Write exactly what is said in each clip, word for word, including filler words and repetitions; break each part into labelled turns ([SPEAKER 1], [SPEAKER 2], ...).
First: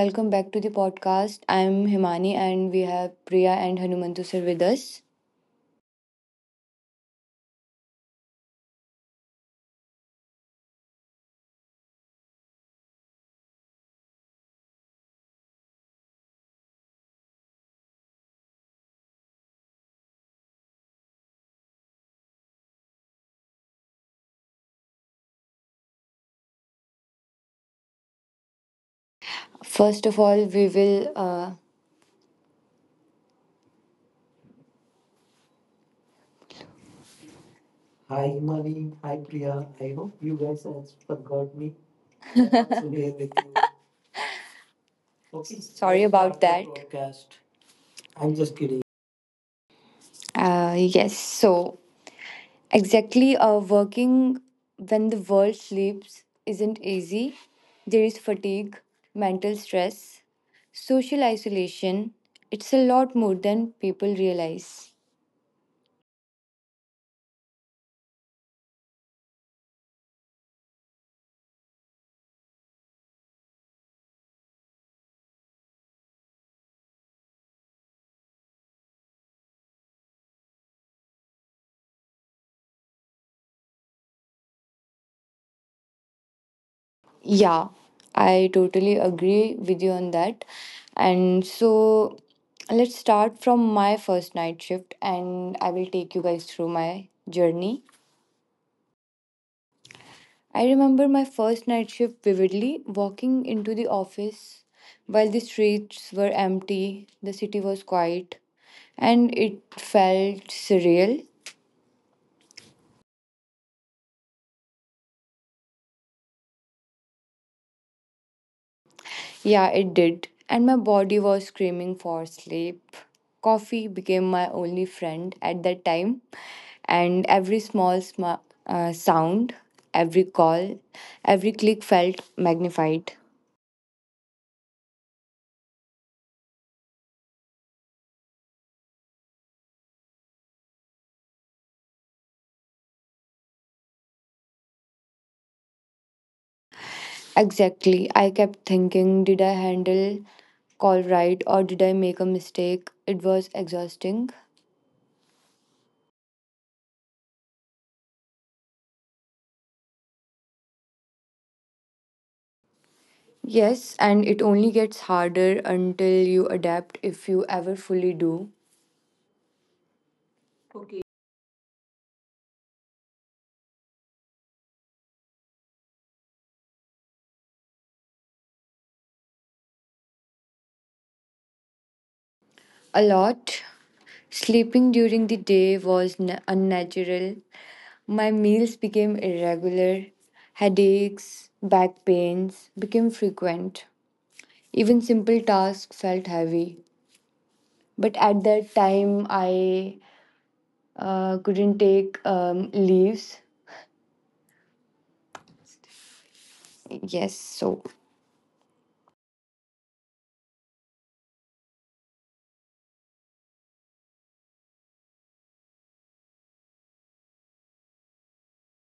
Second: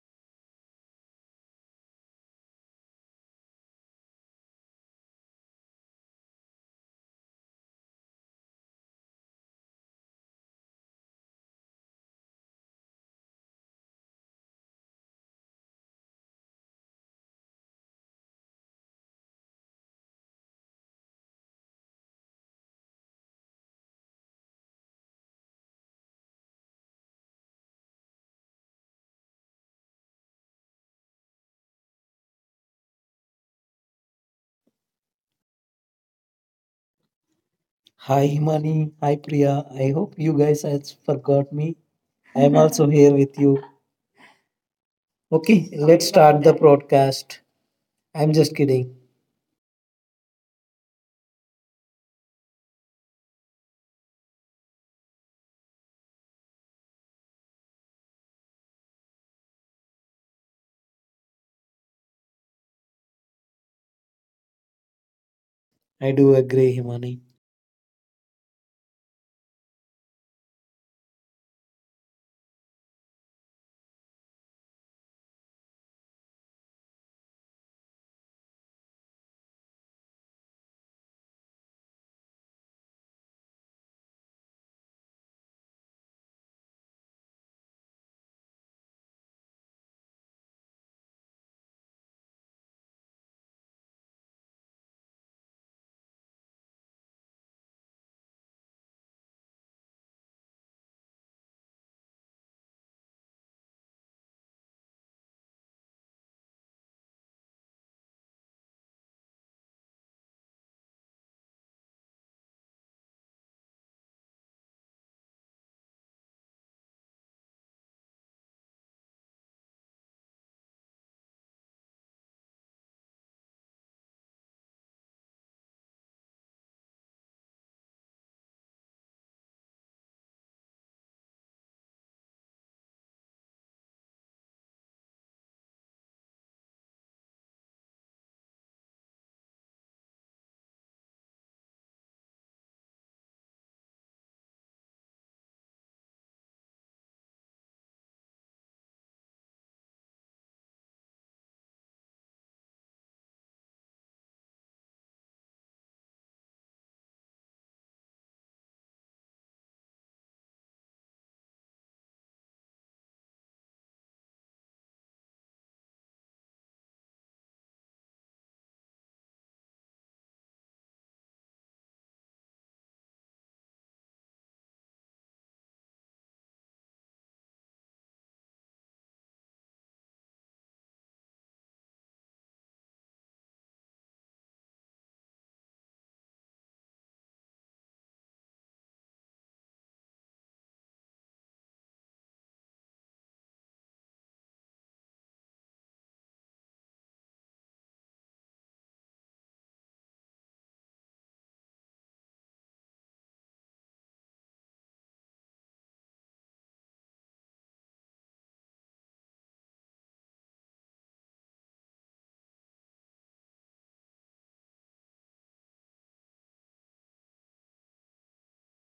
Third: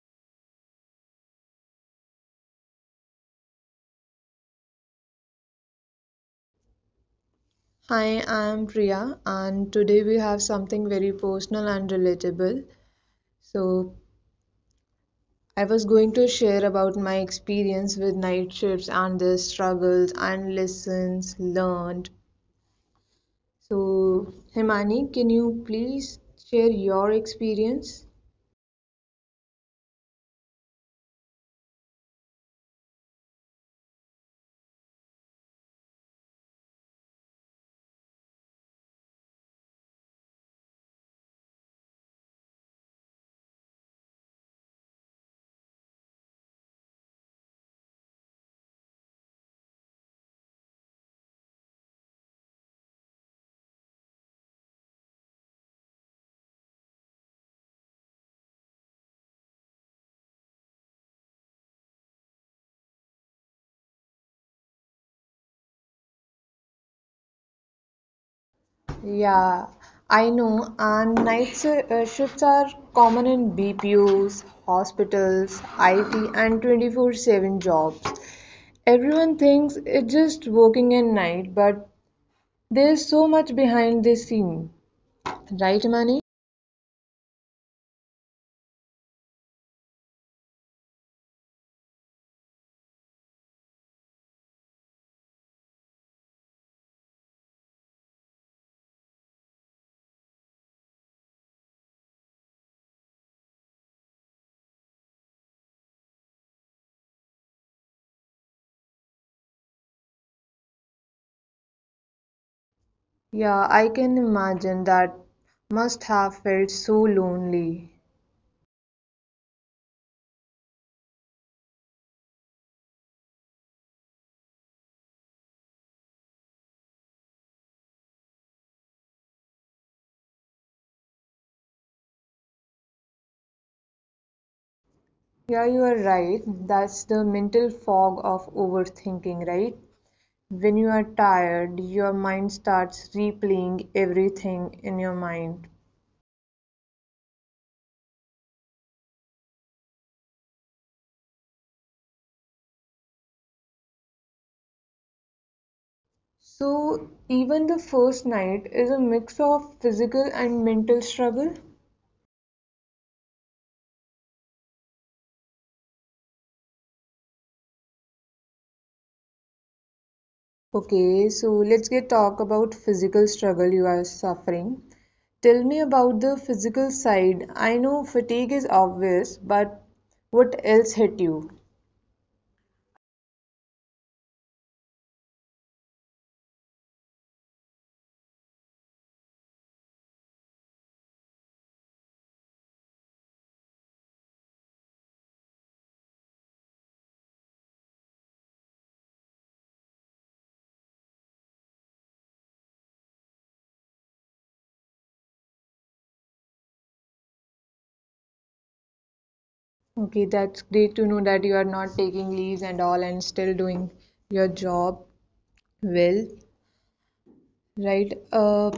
[SPEAKER 1] welcome back to the podcast. I'm Himani and we have Priya and Hanumantu sir with us.
[SPEAKER 2] Hi, I'm Priya, and today we have something very personal and relatable. So, I was going to share about my experience with night shifts and the struggles and lessons learned. So, Himani, can you please share your experience?
[SPEAKER 1] First of all, we will. Uh,
[SPEAKER 3] Hi
[SPEAKER 1] hi Himani,
[SPEAKER 3] Himani,
[SPEAKER 1] hi
[SPEAKER 3] hi
[SPEAKER 1] Priya.
[SPEAKER 3] Priya. I
[SPEAKER 1] I
[SPEAKER 3] hope
[SPEAKER 1] hope
[SPEAKER 3] you
[SPEAKER 1] you
[SPEAKER 3] guys
[SPEAKER 1] guys have
[SPEAKER 3] has forgot
[SPEAKER 1] forgot me.
[SPEAKER 3] me. I
[SPEAKER 1] I'm
[SPEAKER 3] am also
[SPEAKER 1] also
[SPEAKER 3] here
[SPEAKER 1] here with
[SPEAKER 3] with you.
[SPEAKER 1] you. Okay,
[SPEAKER 3] Okay,
[SPEAKER 1] sorry
[SPEAKER 3] let's
[SPEAKER 1] about
[SPEAKER 3] start the
[SPEAKER 1] that. Podcast.
[SPEAKER 3] broadcast. I'm
[SPEAKER 1] I'm just
[SPEAKER 3] just
[SPEAKER 1] kidding.
[SPEAKER 3] kidding.
[SPEAKER 1] Uh, yes, so exactly, uh, working when the world sleeps isn't easy. There is fatigue, mental stress, social isolation. It's a lot more than people realize.
[SPEAKER 3] I do agree, Himani.
[SPEAKER 2] Yeah, I know. And night shi- uh, shifts are common in B P Os, hospitals, I T, and twenty-four seven jobs. Everyone thinks it's just working at night, but there's so much behind the scene, right, Mani?
[SPEAKER 1] Yeah, I totally agree with you on that. And so let's start from my first night shift, and I will take you guys through my journey. I remember my first night shift vividly, walking into the office while the streets were empty, the city was quiet, and it felt surreal.
[SPEAKER 2] Yeah, I can imagine that must have felt so lonely.
[SPEAKER 1] Yeah, it did. And my body was screaming for sleep. Coffee became my only friend at that time, and every small sma- uh, sound, every call, every click felt magnified.
[SPEAKER 2] Yeah, you are right. That's the mental fog of overthinking, right? When you are tired, your mind starts replaying everything in your mind.
[SPEAKER 1] Exactly. I kept thinking, did I handle call right or did I make a mistake? It was exhausting.
[SPEAKER 2] So, even the first night is a mix of physical and mental struggle.
[SPEAKER 1] Yes, and it only gets harder until you adapt if you ever fully do.
[SPEAKER 2] Okay, so let's get talk about physical struggle you are suffering. Tell me about the physical side. I know fatigue is obvious, but what else hit you?
[SPEAKER 1] A lot. Sleeping during the day was n- unnatural. My meals became irregular. Headaches, back pains became frequent. Even simple tasks felt heavy. But at that time, I uh, couldn't take um, leaves. Yes, so
[SPEAKER 2] Okay, that's great to know that you are not taking leaves and all and still doing your job well, right? Uh,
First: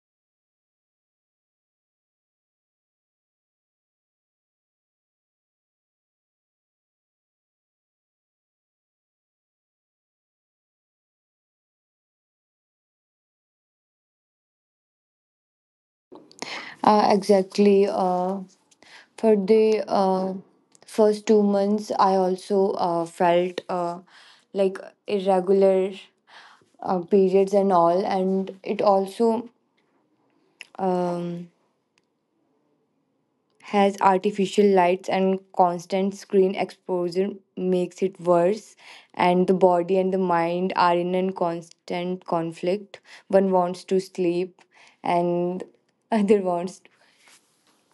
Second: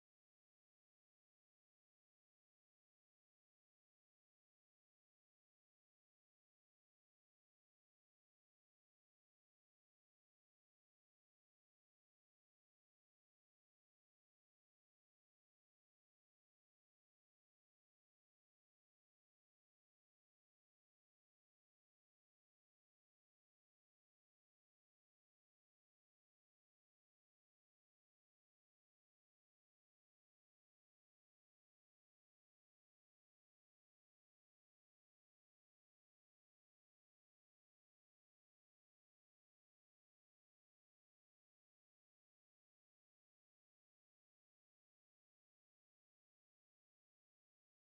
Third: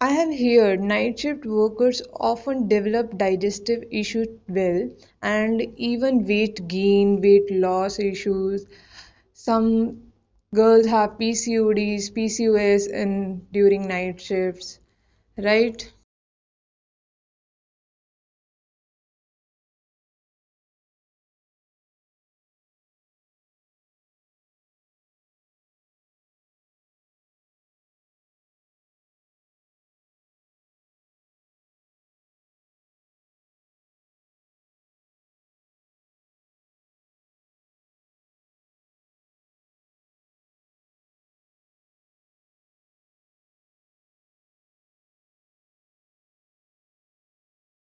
[SPEAKER 2] I have heard night shift workers often develop digestive issues well and even weight gain, weight loss issues. Some girls have P C O Ds, P C O S in during night shifts, right?
[SPEAKER 1] uh, exactly. Uh, For the uh, first two months, I also uh, felt uh, like irregular uh, periods and all, and it also. Um, has artificial lights and constant screen exposure makes it worse, and the body and the mind are in a constant conflict. One wants to sleep, and other wants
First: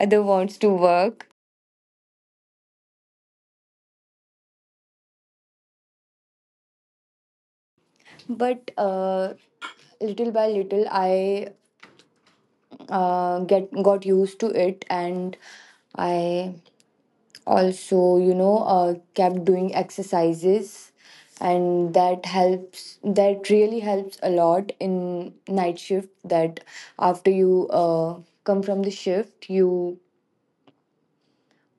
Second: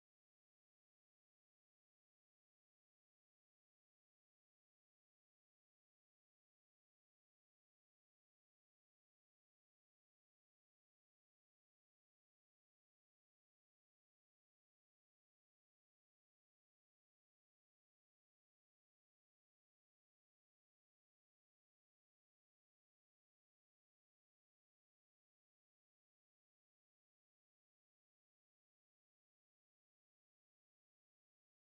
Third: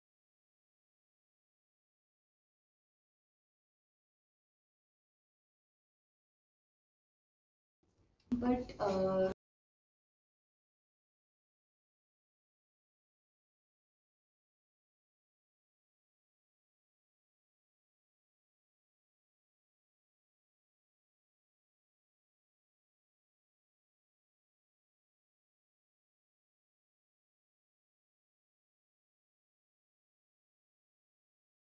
[SPEAKER 1] other wants to work. But uh, little by little, I uh, get got used to it, and I also, you know uh, kept doing exercises, and that helps that really helps a lot in night shift. That after you uh, come from the shift, you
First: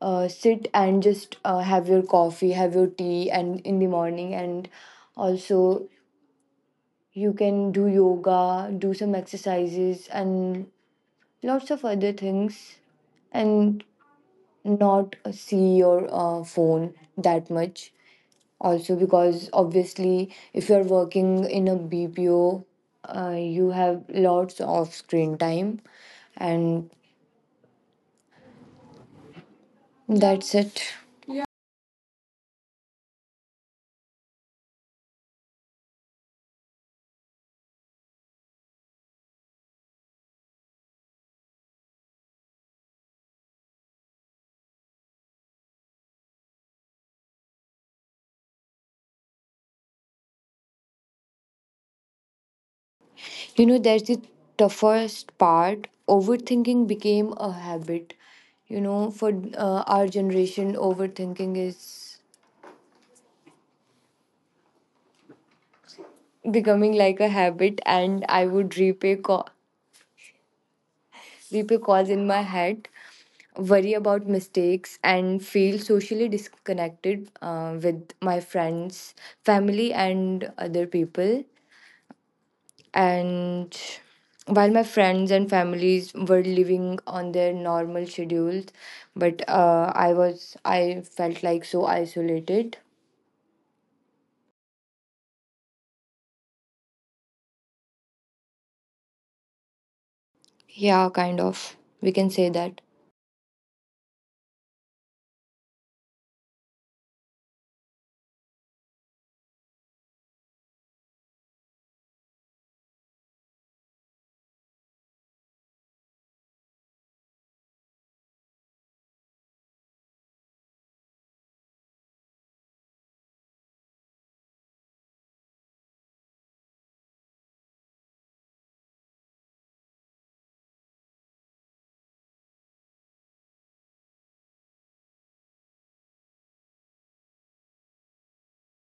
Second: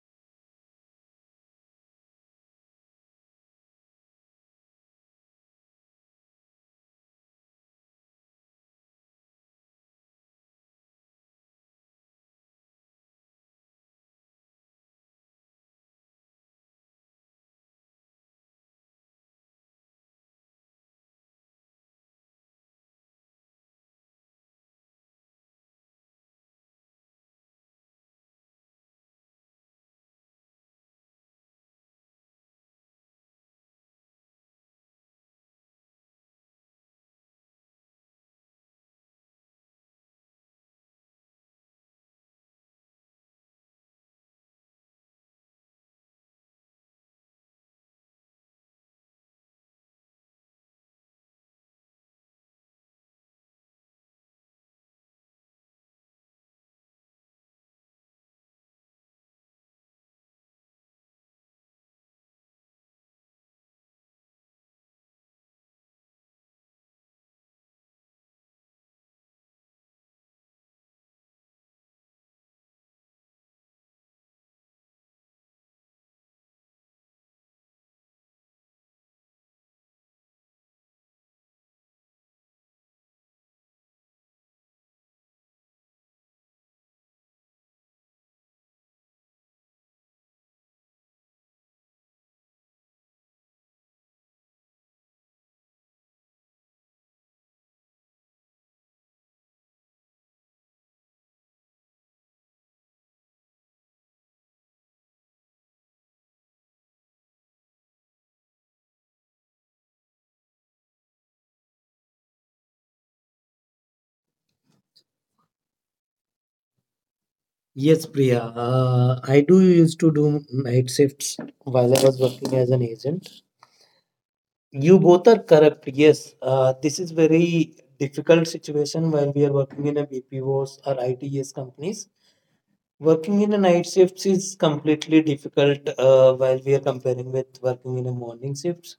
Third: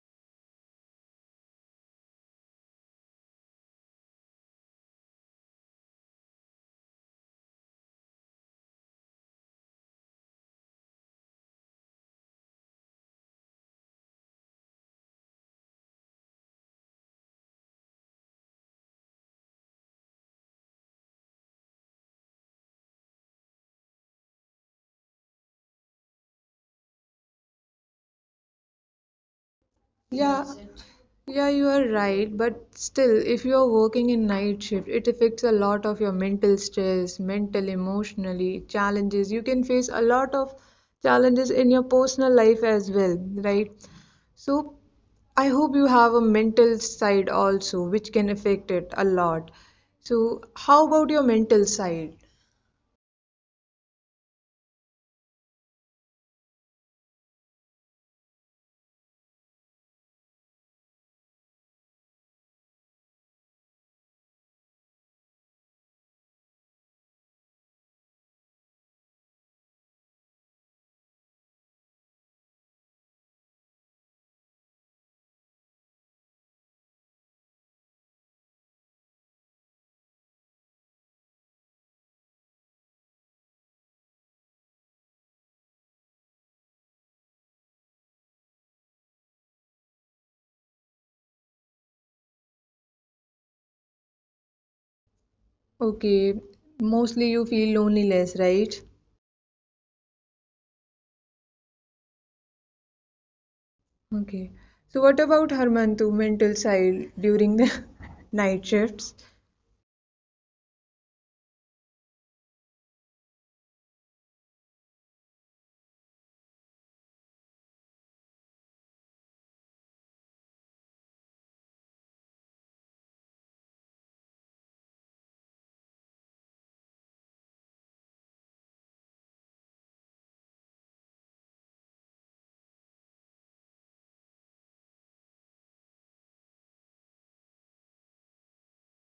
[SPEAKER 1] uh, sit and just uh, have your coffee, have your tea and in the morning. And also, you can do yoga, do some exercises, and lots of other things, and not see your uh, phone that much, also because obviously if you're working in a BPO, uh, you have lots of screen time. And
[SPEAKER 2] Yeah,
[SPEAKER 1] that's it.
[SPEAKER 2] Yeah, you are right, but still, if you are working in night shift, it affects a lot of your mental stress, mental, emotionally challenges. You can face a lot of challenges in your personal life as well, right? So, I hope you have a mental side also, which can affect it a lot. So, how about your mental side?
[SPEAKER 1] You know, that's the toughest part. Overthinking became a habit. You know, for uh, our generation, overthinking is becoming like a habit, and I would repay co- because in my head, worry about mistakes and feel socially disconnected uh, with my friends, family, and other people. And while my friends and families were living on their normal schedules, but uh, I was, I felt like so isolated.
[SPEAKER 2] Okay, mostly you feel loneliness, right?
[SPEAKER 1] Yeah, kind of. We can say that.
[SPEAKER 2] Okay. So what about Harmantu mental side during the night shifts?
[SPEAKER 3] Yes, Priya. Uh, I do used to do night shifts while I was working as an agent. You both are correct. Yes, uh, this is very difficult situation when we are working in a B P Os or I T S companies. Working in a night shifts is completely difficult uh, while we are comparing with working in a morning shifts.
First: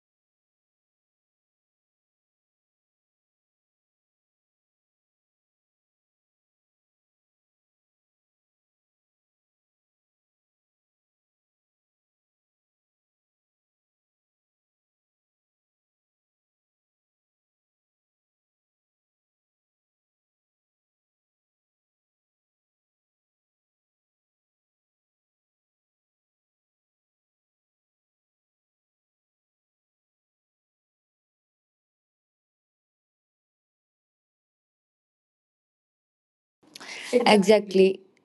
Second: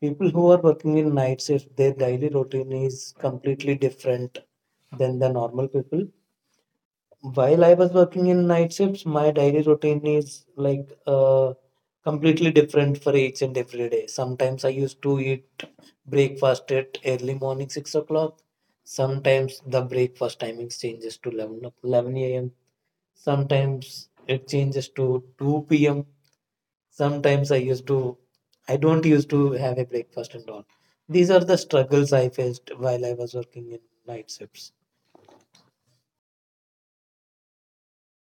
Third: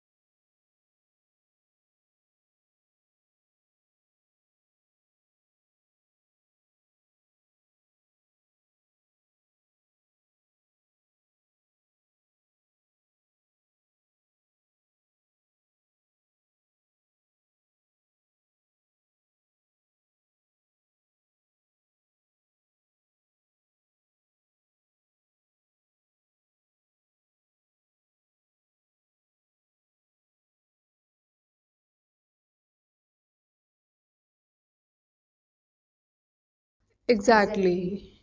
[SPEAKER 3] People who are working in night shift, their daily routine is completely different than the normal people. While I was working in night shifts, my daily routine is like uh, completely different for each and every day. Sometimes I used to eat breakfast at early morning six o'clock. Sometimes the breakfast timings changes to eleven, o- eleven a m. Sometimes it changes to two p m. Sometimes I used to, I don't used to have a breakfast and all. These are the struggles I faced while I was working in night shifts.
[SPEAKER 1] Exactly.
[SPEAKER 2] Exactly.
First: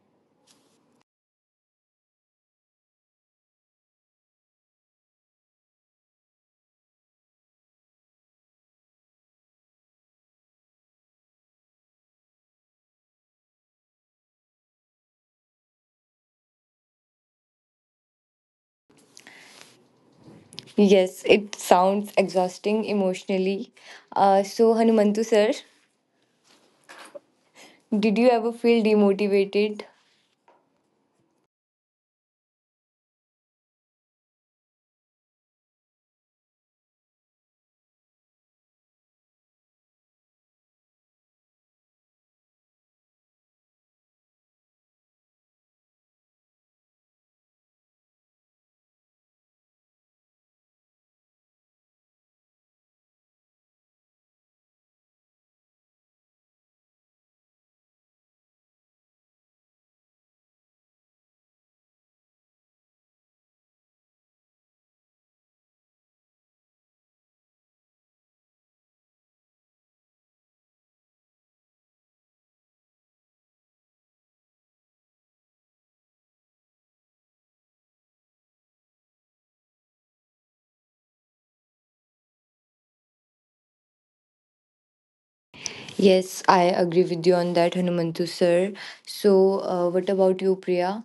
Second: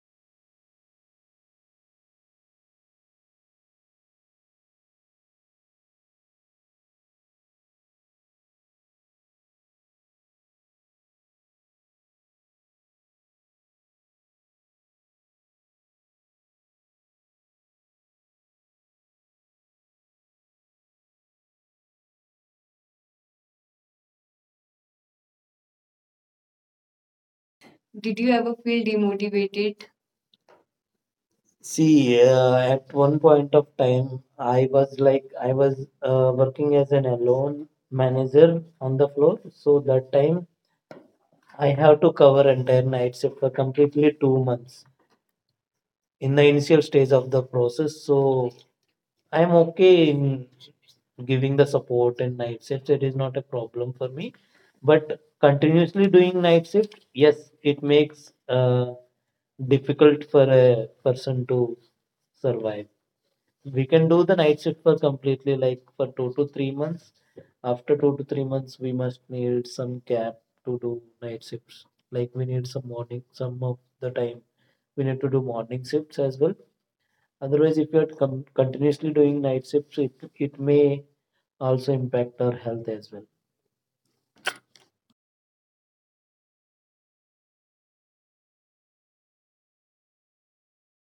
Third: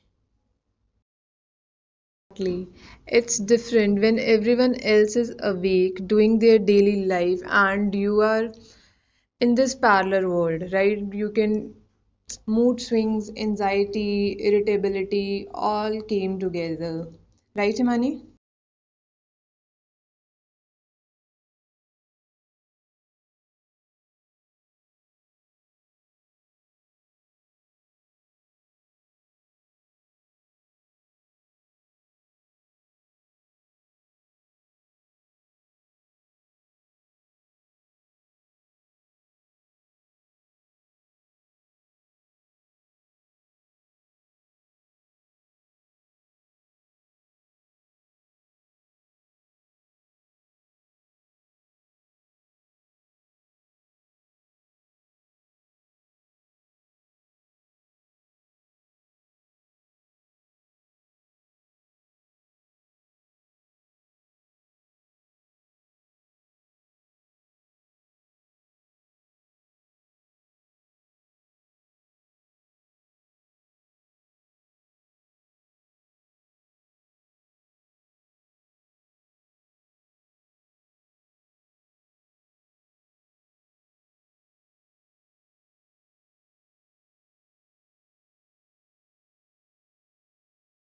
[SPEAKER 2] Exactly. It's different when everyone else is awake doing their daily life and you are in this parallel world, right? You can mood swings, anxiety, irritability all came together. Right, Imani?
[SPEAKER 1] Yes, it sounds exhausting emotionally. Uh, so, Hanumantu sir. Did
[SPEAKER 3] Did you
[SPEAKER 1] you ever
[SPEAKER 3] ever
[SPEAKER 1] feel
[SPEAKER 3] feel
[SPEAKER 1] demotivated?
[SPEAKER 3] demotivated? See, uh, at one point of time, I was like, I was uh, working as an alone manager on the floor. So that time, I have to cover entire night shift for completely two months in the initial stage of the process. So I'm okay in giving the support and night shifts. It is not a problem for me. But continuously doing night shift, yes, it makes uh, difficult for a person to survive. We can do the night shift for completely like for two to three months. After two to three months, we must need some gap to do night shifts. Like we need some morning, some of the time we need to do morning shifts as well. Otherwise, if you are con- continuously doing night shifts, it, it may also impact our health as well.
[SPEAKER 1] Yes, I agree with you on that, Hanumantu sir. So, uh, what about you, Priya?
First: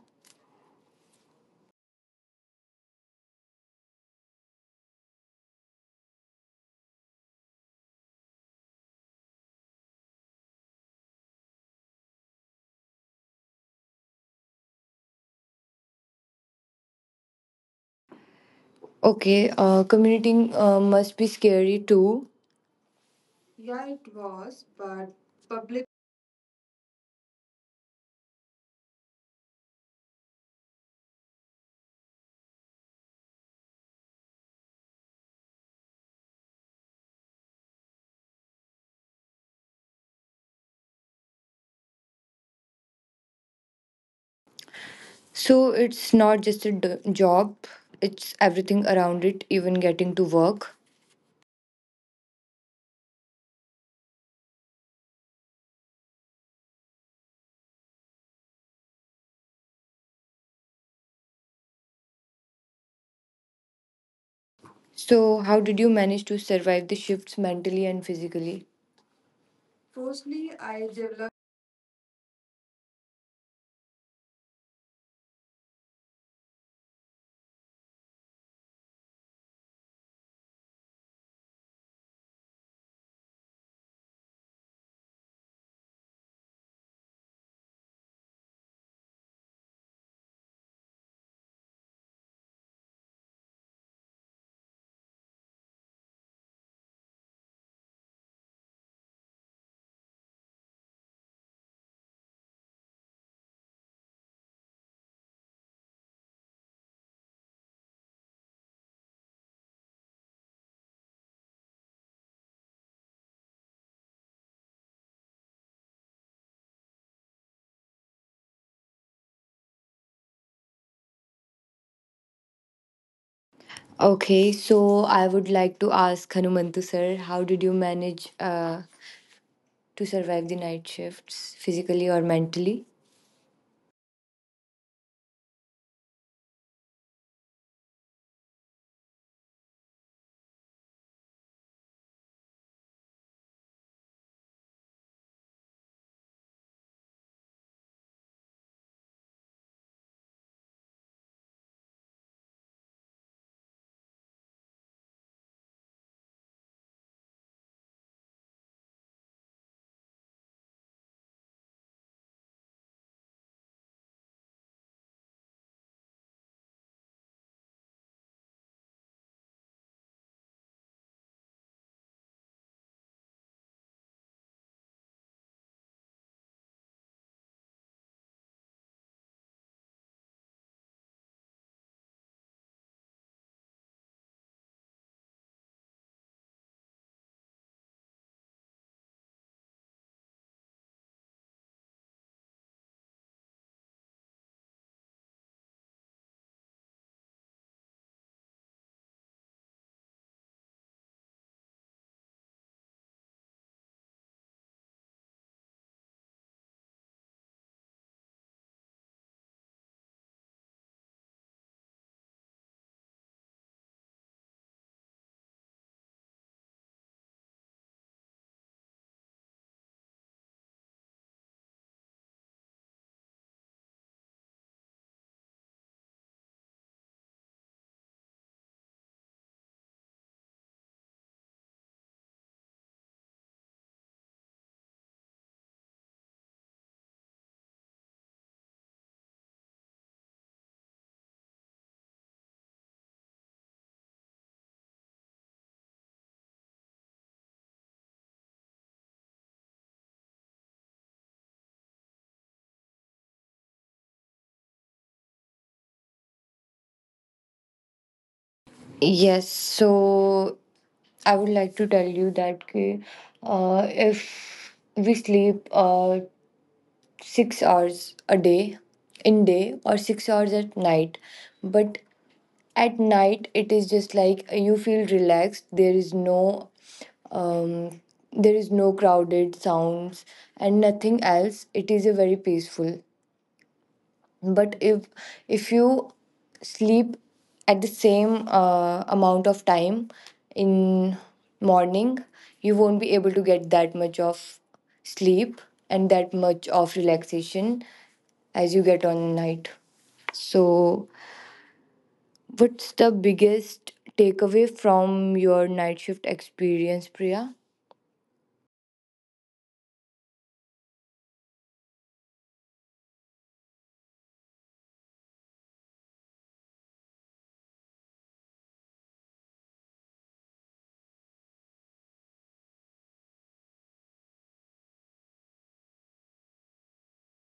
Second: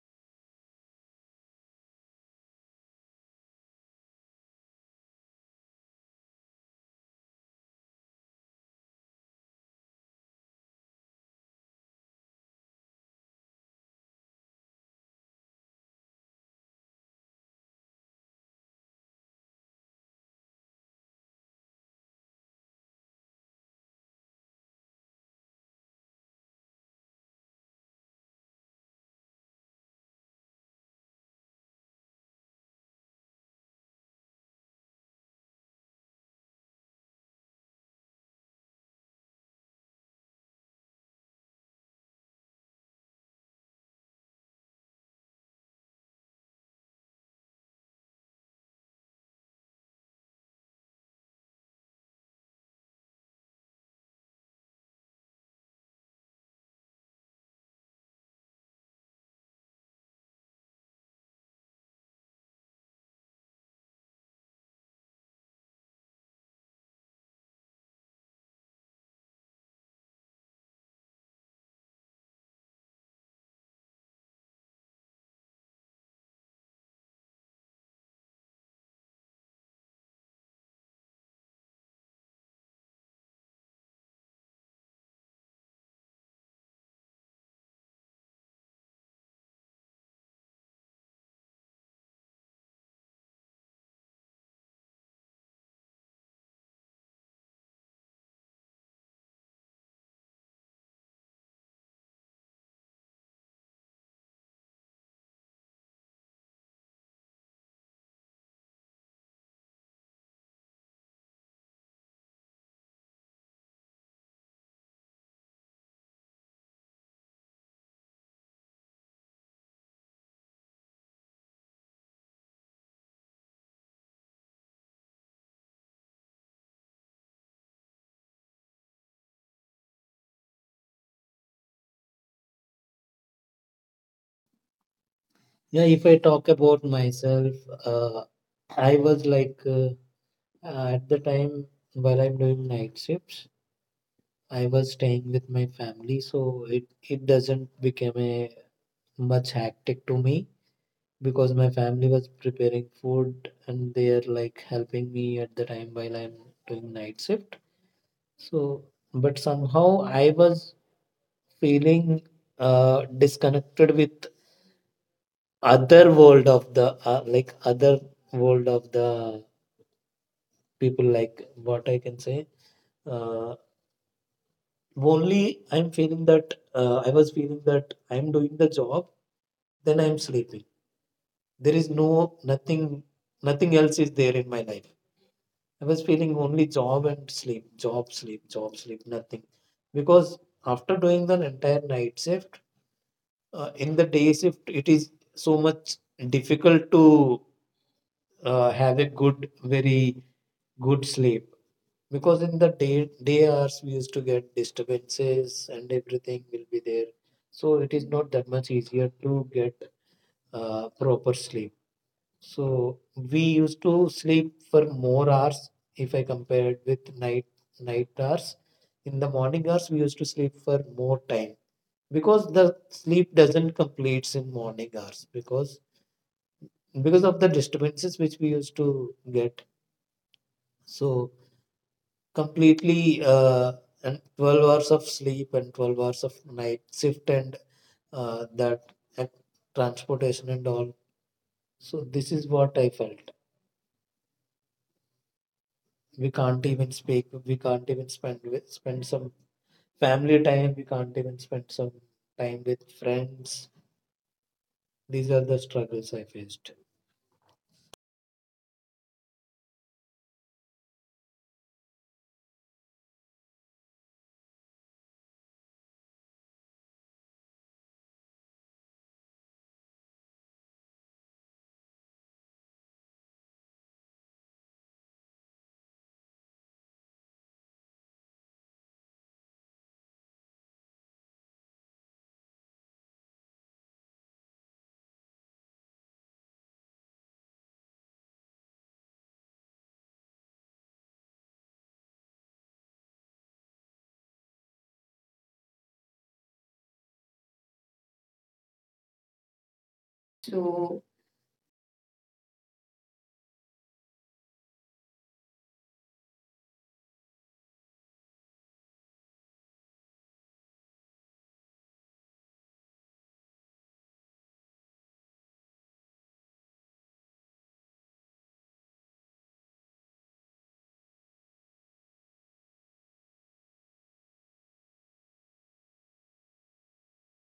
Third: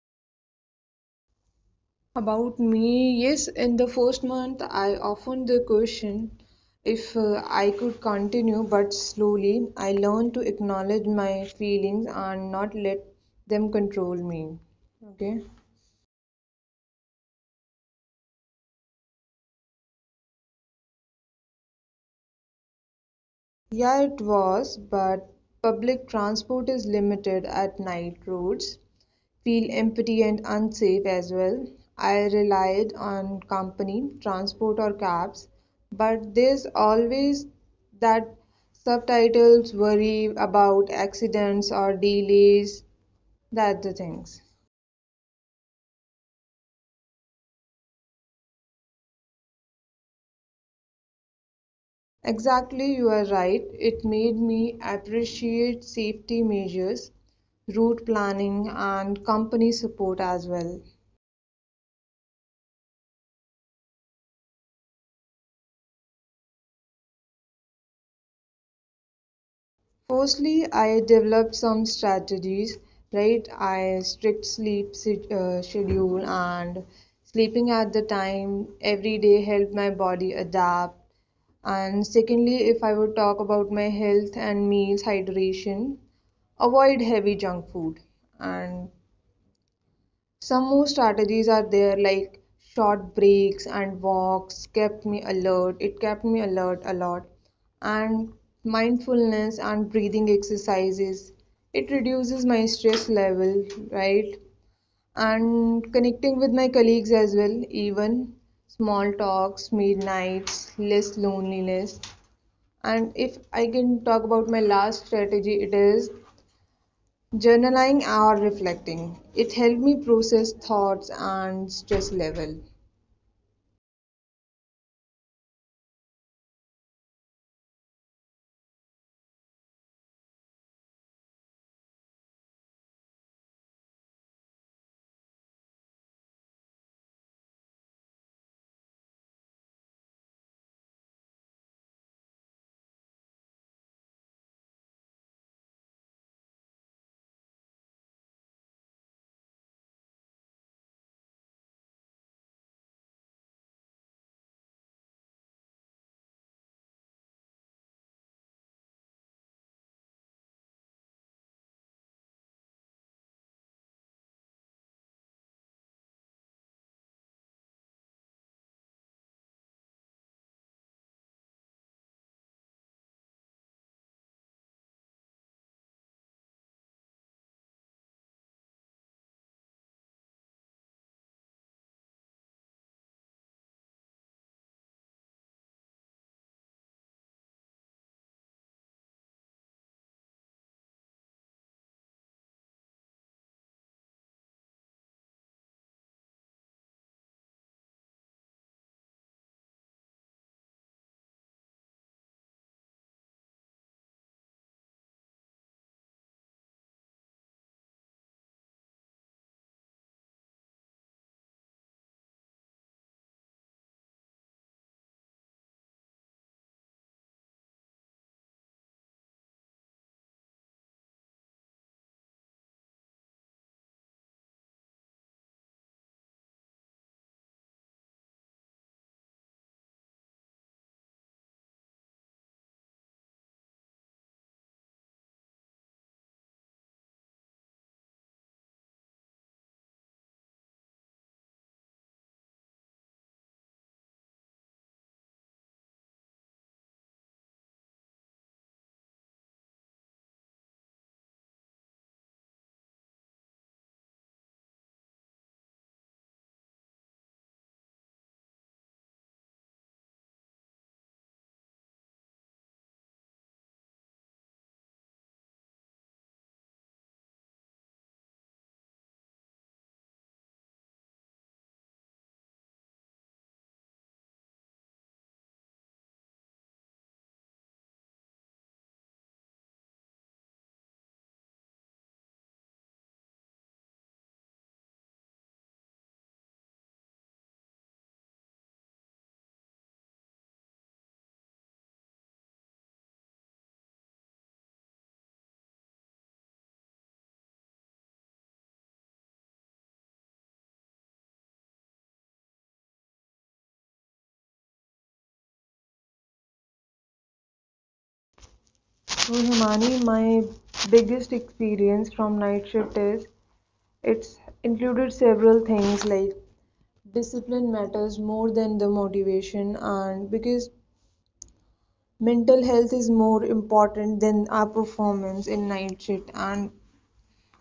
[SPEAKER 2] About me, yes, in the first month, I often the question if uh, I could continue, but slowly I learned to acknowledge my feelings and not let them control me. Okay.
[SPEAKER 1] Okay, uh, commuting uh, must be scary too. Yeah,
[SPEAKER 2] Yeah, it
[SPEAKER 1] it was,
[SPEAKER 2] was,
[SPEAKER 1] but
[SPEAKER 2] but
[SPEAKER 1] public.
[SPEAKER 2] public transport is limited at night roads. Feel empty and unsafe as well. I relied on company, transport, or cabs, but there's always that subtitles worry about accidents or delays. That's the things.
[SPEAKER 1] So, it's not just a d- job, it's everything around it, even getting to work.
[SPEAKER 2] Exactly, you are right. It made me appreciate safety measures, route planning, and company support as well.
[SPEAKER 1] So, how did you manage to survive the shifts mentally and physically?
[SPEAKER 2] Firstly, I developed some strategies, right? I strict sleep si- uh, schedule and sleeping at the time every day helped my body adapt. And secondly, if I would talk about my health and meals, hydration, avoid heavy junk food. And some more strategies are there like short breaks and walks kept me alert. It kept me alert a lot. And mindfulness and breathing exercises. It reduces my stress level, right? And connecting with my colleagues as well, even small talks, midnights, less loneliness. And if I can talk about my last strategy, it is journaling or reflecting. It helped me process thoughts and stress level.
[SPEAKER 1] Okay, so I would like to ask Hanumantu sir, how did you manage uh, to survive the night shifts physically or mentally?
[SPEAKER 3] Yeah, if I talk about myself, uh, I was like uh, at the time while I'm doing night shifts, I was staying with my family, so it it doesn't become a much hectic to me because my family was preparing food and they are like helping me at the time while I'm doing night shift. So, but somehow I was feeling uh, disconnected with other world of the uh, like other world of the people, like what I can say. uh, Only I'm feeling that, uh, I was feeling that I'm doing the job, then I'm sleeping. There is no, nothing nothing else is there in my life. I was feeling only job and sleep, job sleep, job sleep, nothing. Because after doing the entire night shift, uh, in the day shift it is so much difficult to uh, have a good, very good sleep, because in the day day hours we used to get disturbances and everything will be there. So it is not that much easier to get uh, proper sleep. So we used to sleep for more hours if I compared with night night hours. In the morning hours we used to sleep for more time because the sleep doesn't complete in morning hours, because because of the disturbances which we used to get. So completely uh, and twelve hours of sleep and twelve hours of night shift, and uh, that, and transportation and all. So this is what I felt. We can't even speak, we can't even spend with, spend some family time, we can't even spend some time with friends. These are the struggles I faced.
[SPEAKER 1] Yes, so I would like to tell you that कि, uh, if we sleep uh, six hours a day in day or six hours at night, but at night it is just like you feel relaxed. There is no um, there is no crowded sounds and nothing else. It is a very peaceful. But if if you sleep at the same uh, amount of time in morning, you won't be able to get that much of sleep and that much of relaxation as you get on night.
[SPEAKER 3] So
[SPEAKER 1] So what's the biggest takeaway from your night shift experience, Priya?
[SPEAKER 2] So, Himani, my biggest experience from night shift is it's included several things like discipline matters more than the motivation, and because mental health is more important than our performance in night shift, and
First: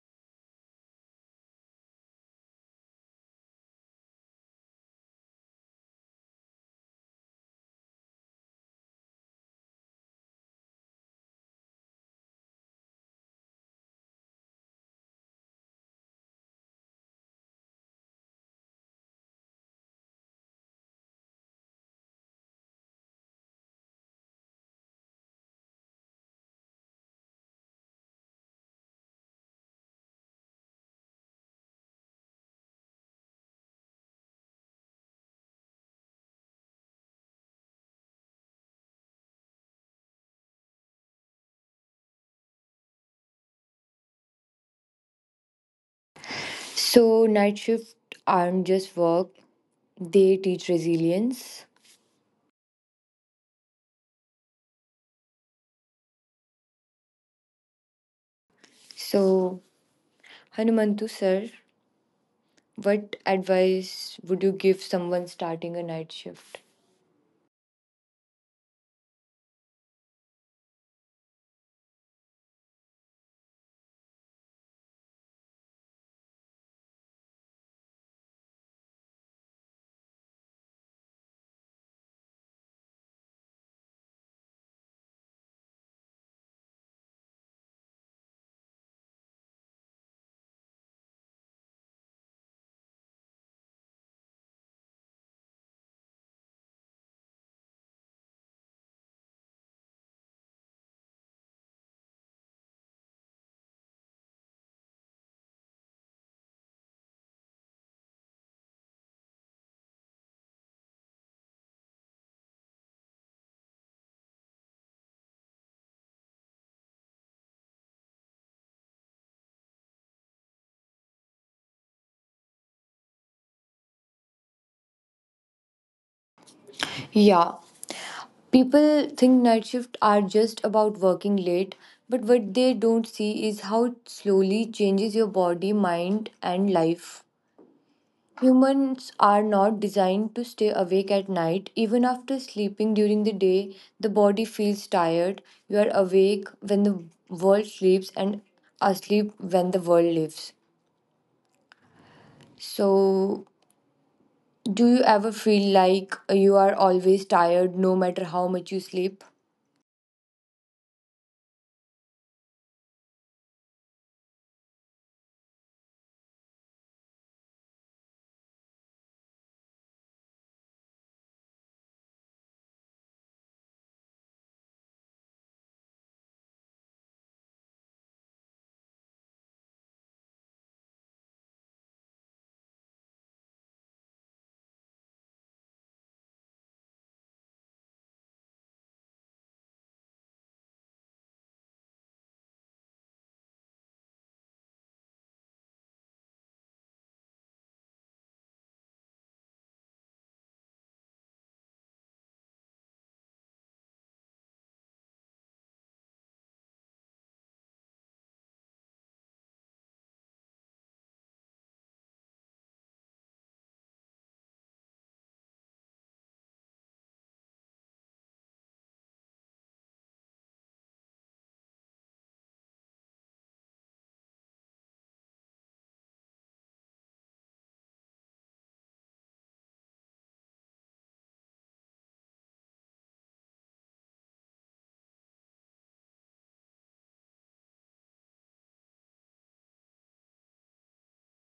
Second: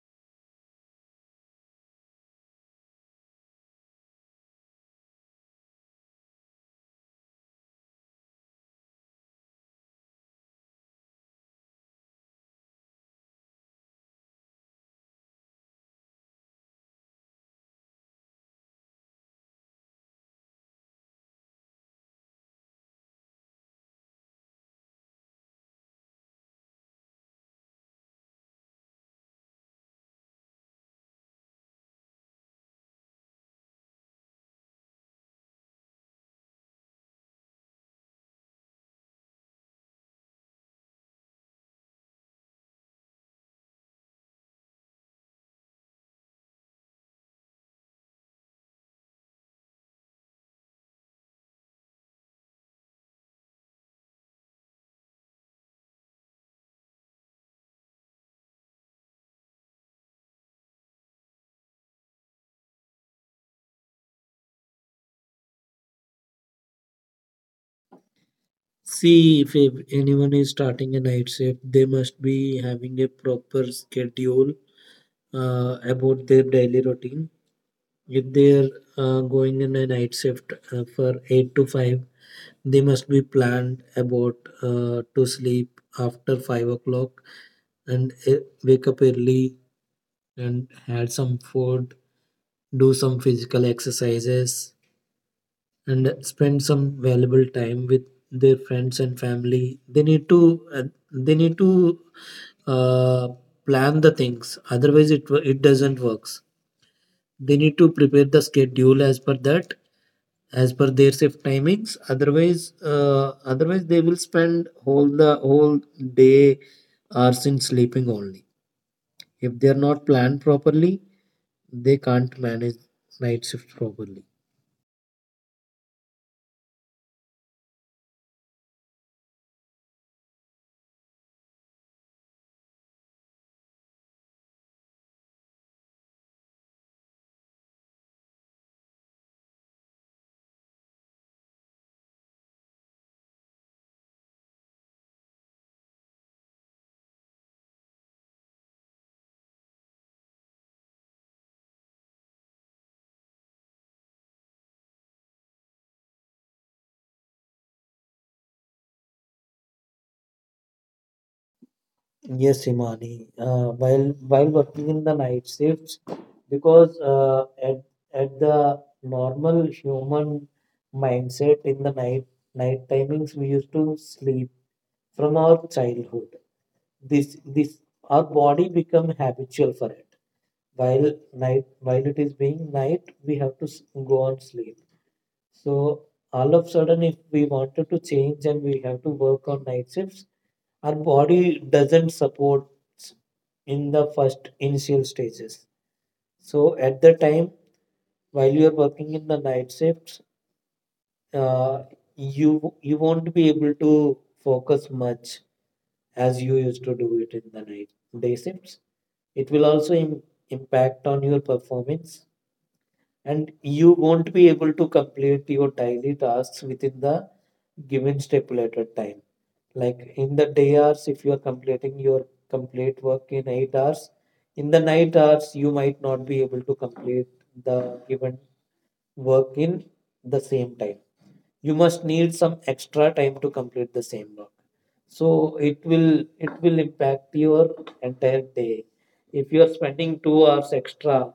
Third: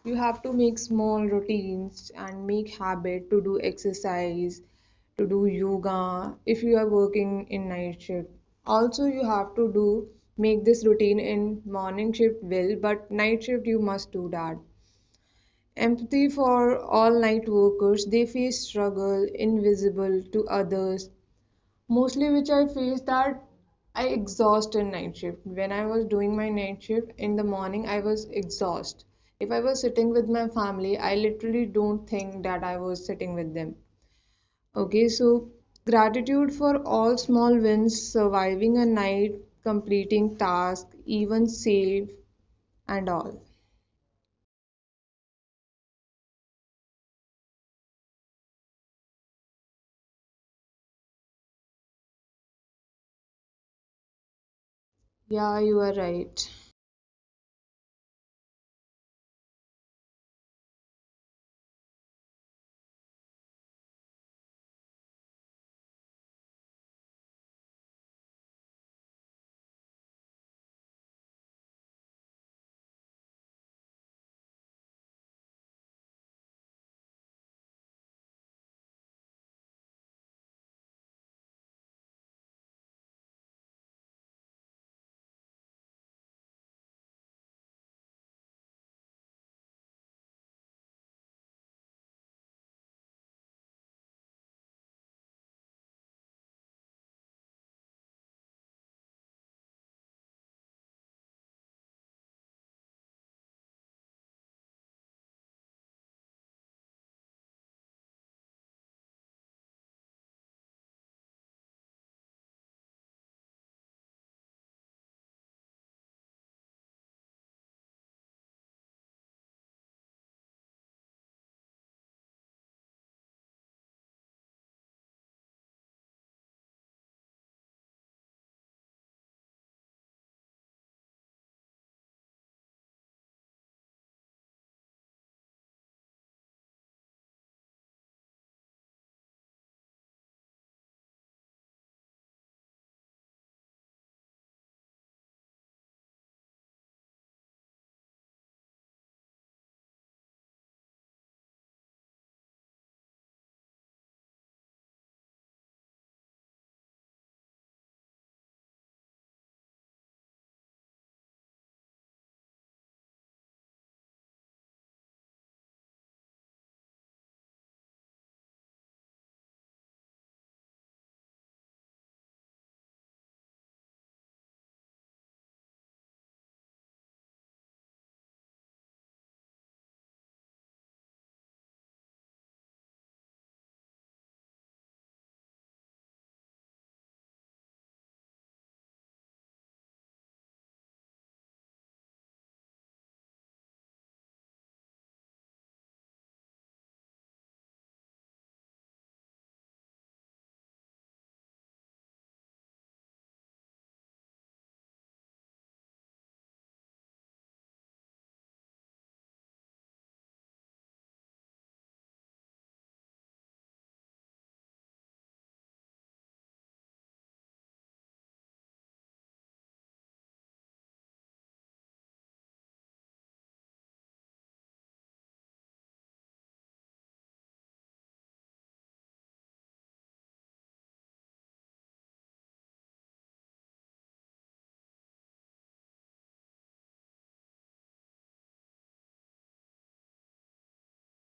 [SPEAKER 2] you have to make small routines and make habit to do exercise, to do yoga if you are working in night shift. Also, you have to do make this routine in morning shift will, but night shift you must do that. Empathy for all night workers, they face struggle invisible to others. Mostly, which I feel that I exhaust in night shift. When I was doing my night shift in the morning, I was exhaust. If I was sitting with my family, I literally don't think that I was sitting with them. Okay, so gratitude for all small wins, surviving a night, completing task, even save and all.
[SPEAKER 1] So night shift aren't just work, they teach resilience.
[SPEAKER 2] Yeah, you are right.
[SPEAKER 1] So Hanumantu sir, what advice would you give someone starting a night shift?
[SPEAKER 3] see, if ev- anyone is starting a night shift, they must be having a proper schedule uh, about their daily routine. If they are uh, going in a night shift uh, for eight to five, they must be planned about uh, to sleep after five o'clock and uh, wake up early and had some food, do some physical exercises, and spend some valuable time with their friends and family. They need to uh, they need to uh, plan the things, otherwise it wo- it doesn't works. They need to prepare the schedule as per that, as per their shift timings. Otherwise uh, otherwise they will spend whole the whole day hours in sleeping only. If they are not planned properly, they can't manage night shift properly.
[SPEAKER 1] Yeah, people think night shift are just about working late, but what they don't see is how it slowly changes your body, mind, and life. Humans are not designed to stay awake at night. Even after sleeping during the day, the body feels tired. You are awake when the world sleeps and asleep when the world lives. So, do you ever feel like you are always tired no matter how much you sleep?
[SPEAKER 3] Yes, Imani. Uh, while while working in the night shifts, because uh, at at the normal human mindset in the night night timings, we used to sleep from our childhood. This this our body become habitual for it. While night, while it is being night, we have to s- go on sleep. So all of sudden, if we wanted to change and we have to work on night shifts, our body doesn't support in the first initial stages. So at the time while you are working in the night shifts, uh, you you won't be able to focus much as you used to do it in the night day shifts. It will also im- impact on your performance, and you won't be able to complete your daily tasks within the given stipulated time. Like in the day hours, if you are completing your complete work in eight hours, in the night hours, you might not be able to complete the given work in the same time. You must need some extra time to complete the same work. So it will it will impact your entire day. If you are spending two hours extra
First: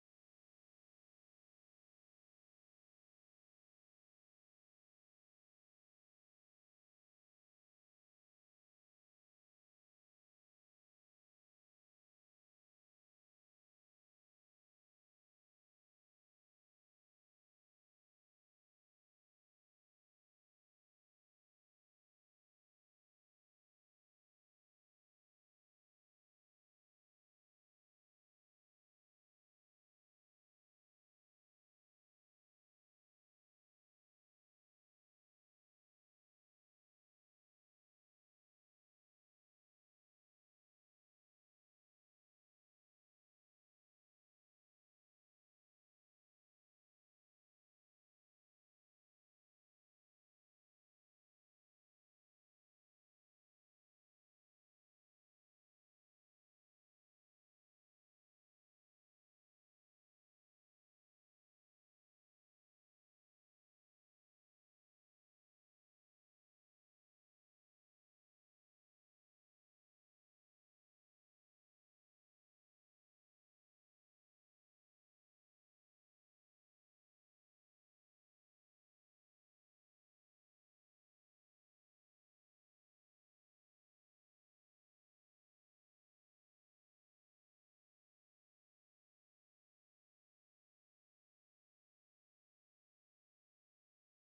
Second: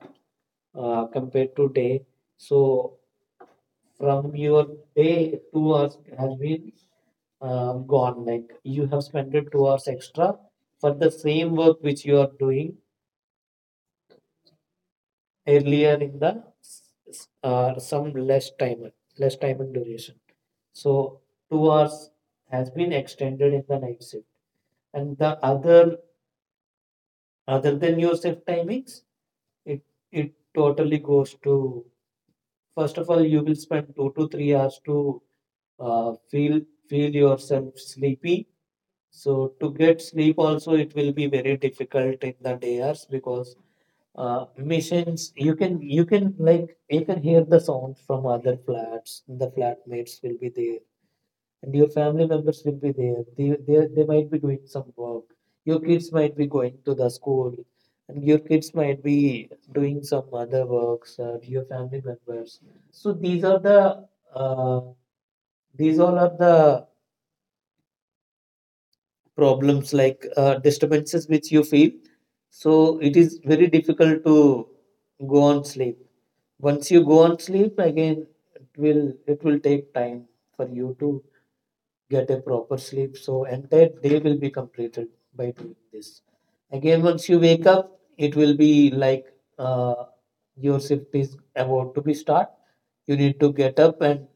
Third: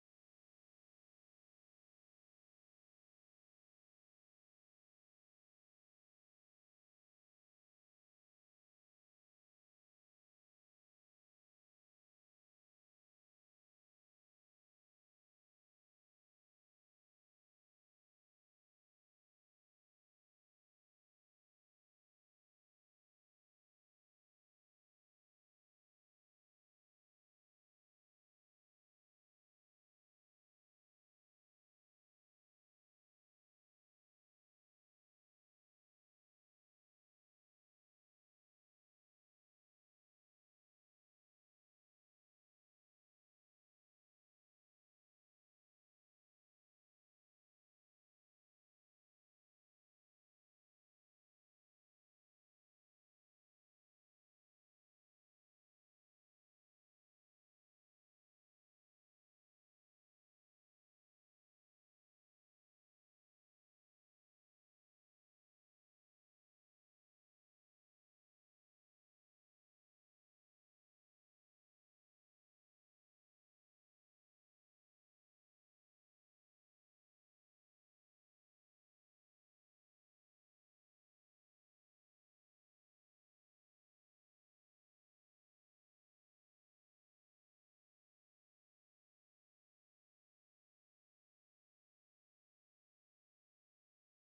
[SPEAKER 3] uh, compared to day, so from your day, two hours has been uh, gone. Like you have spent it two hours extra for the same work which you are doing earlier in the s- uh, some less time, less time and duration. So two hours has been extended in the night shift, and the other other than your shift timings, it it totally goes to. First of all, you will spend two to three hours to uh, feel feel yourself sleepy. So to get sleep also, it will be very difficult in the day hours, because uh, missions you can, you can like you can hear the sound from other flats. The flatmates will be there, and your family members will be there. They they they might be doing some work. Your kids might be going to the school, and your kids might be doing some other works. Uh, your family members. So these are the uh, these all are the problems, like uh, disturbances which you feel. So it is very difficult to go on sleep. Once you go on sleep again, it will it will take time for you to get a proper sleep. So entire day will be completed by doing this. Again, once you wake up, it will be like uh, your shift is about to be start. You need to get up and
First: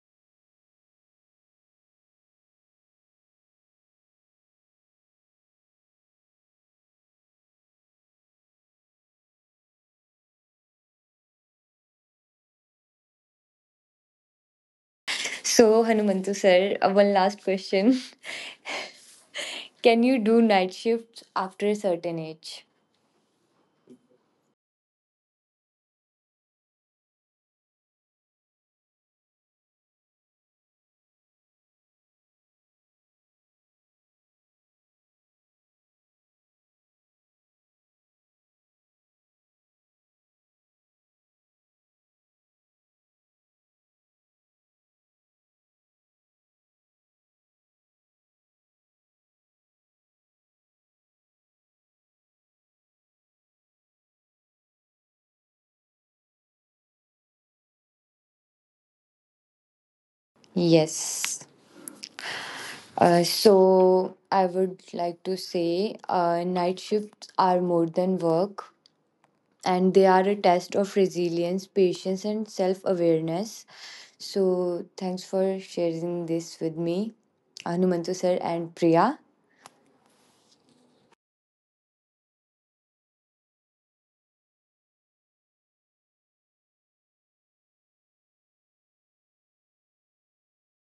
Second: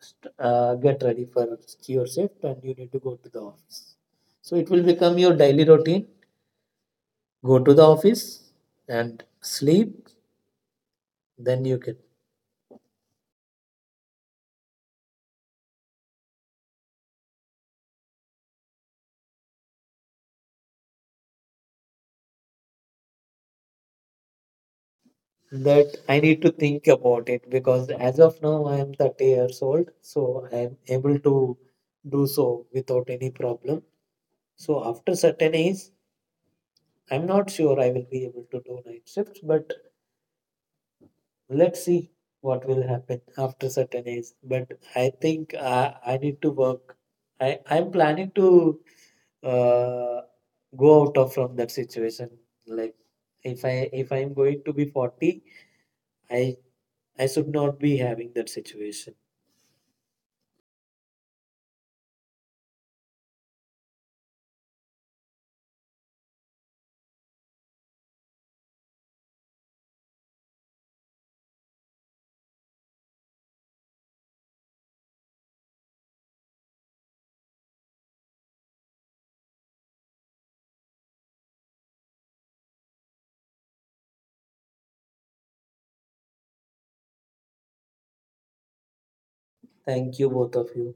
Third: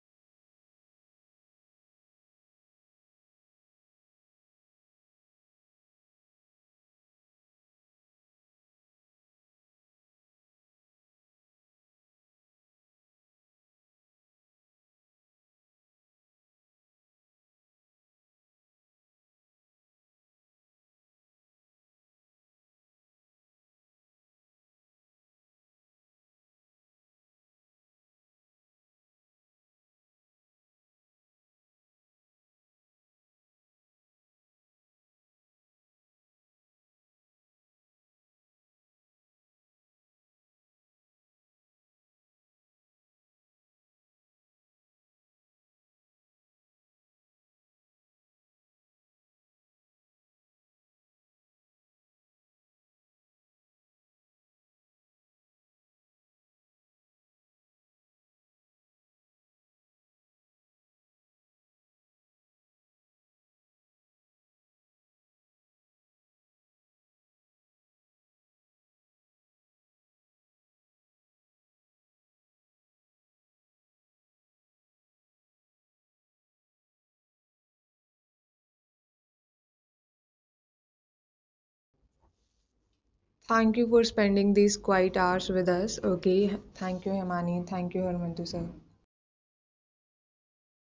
[SPEAKER 3] st- uh, get ready for your shift, and you need to go to the office. So it will become your daily routine. Go to the office and sleep. Then you can.
[SPEAKER 1] So, Hanumantu sir, uh, one last question. Can you do night shifts after a certain age?
[SPEAKER 3] That I need to think about it because as of now I am thirty years old, so I am able to do so without any problem. So after certain age, I'm not sure I will be able to do night shifts, but let's see what will happen after certain age. But I think I, I need to work. I, I'm planning to uh, go out of from that situation. Like if I if I'm going to be forty, I I should not be having that situation.
[SPEAKER 1] Yes. Uh, so, I would like to say uh, night shifts are more than work, and they are a test of resilience, patience, and self awareness. So, thanks for sharing this with me, Hanumantu sir and Priya.
[SPEAKER 2] Thank you for spending these quiet hours with us. Okay, thank you, Himani. Thank you, Harmantu sir.
[SPEAKER 3] Thank you, both of you.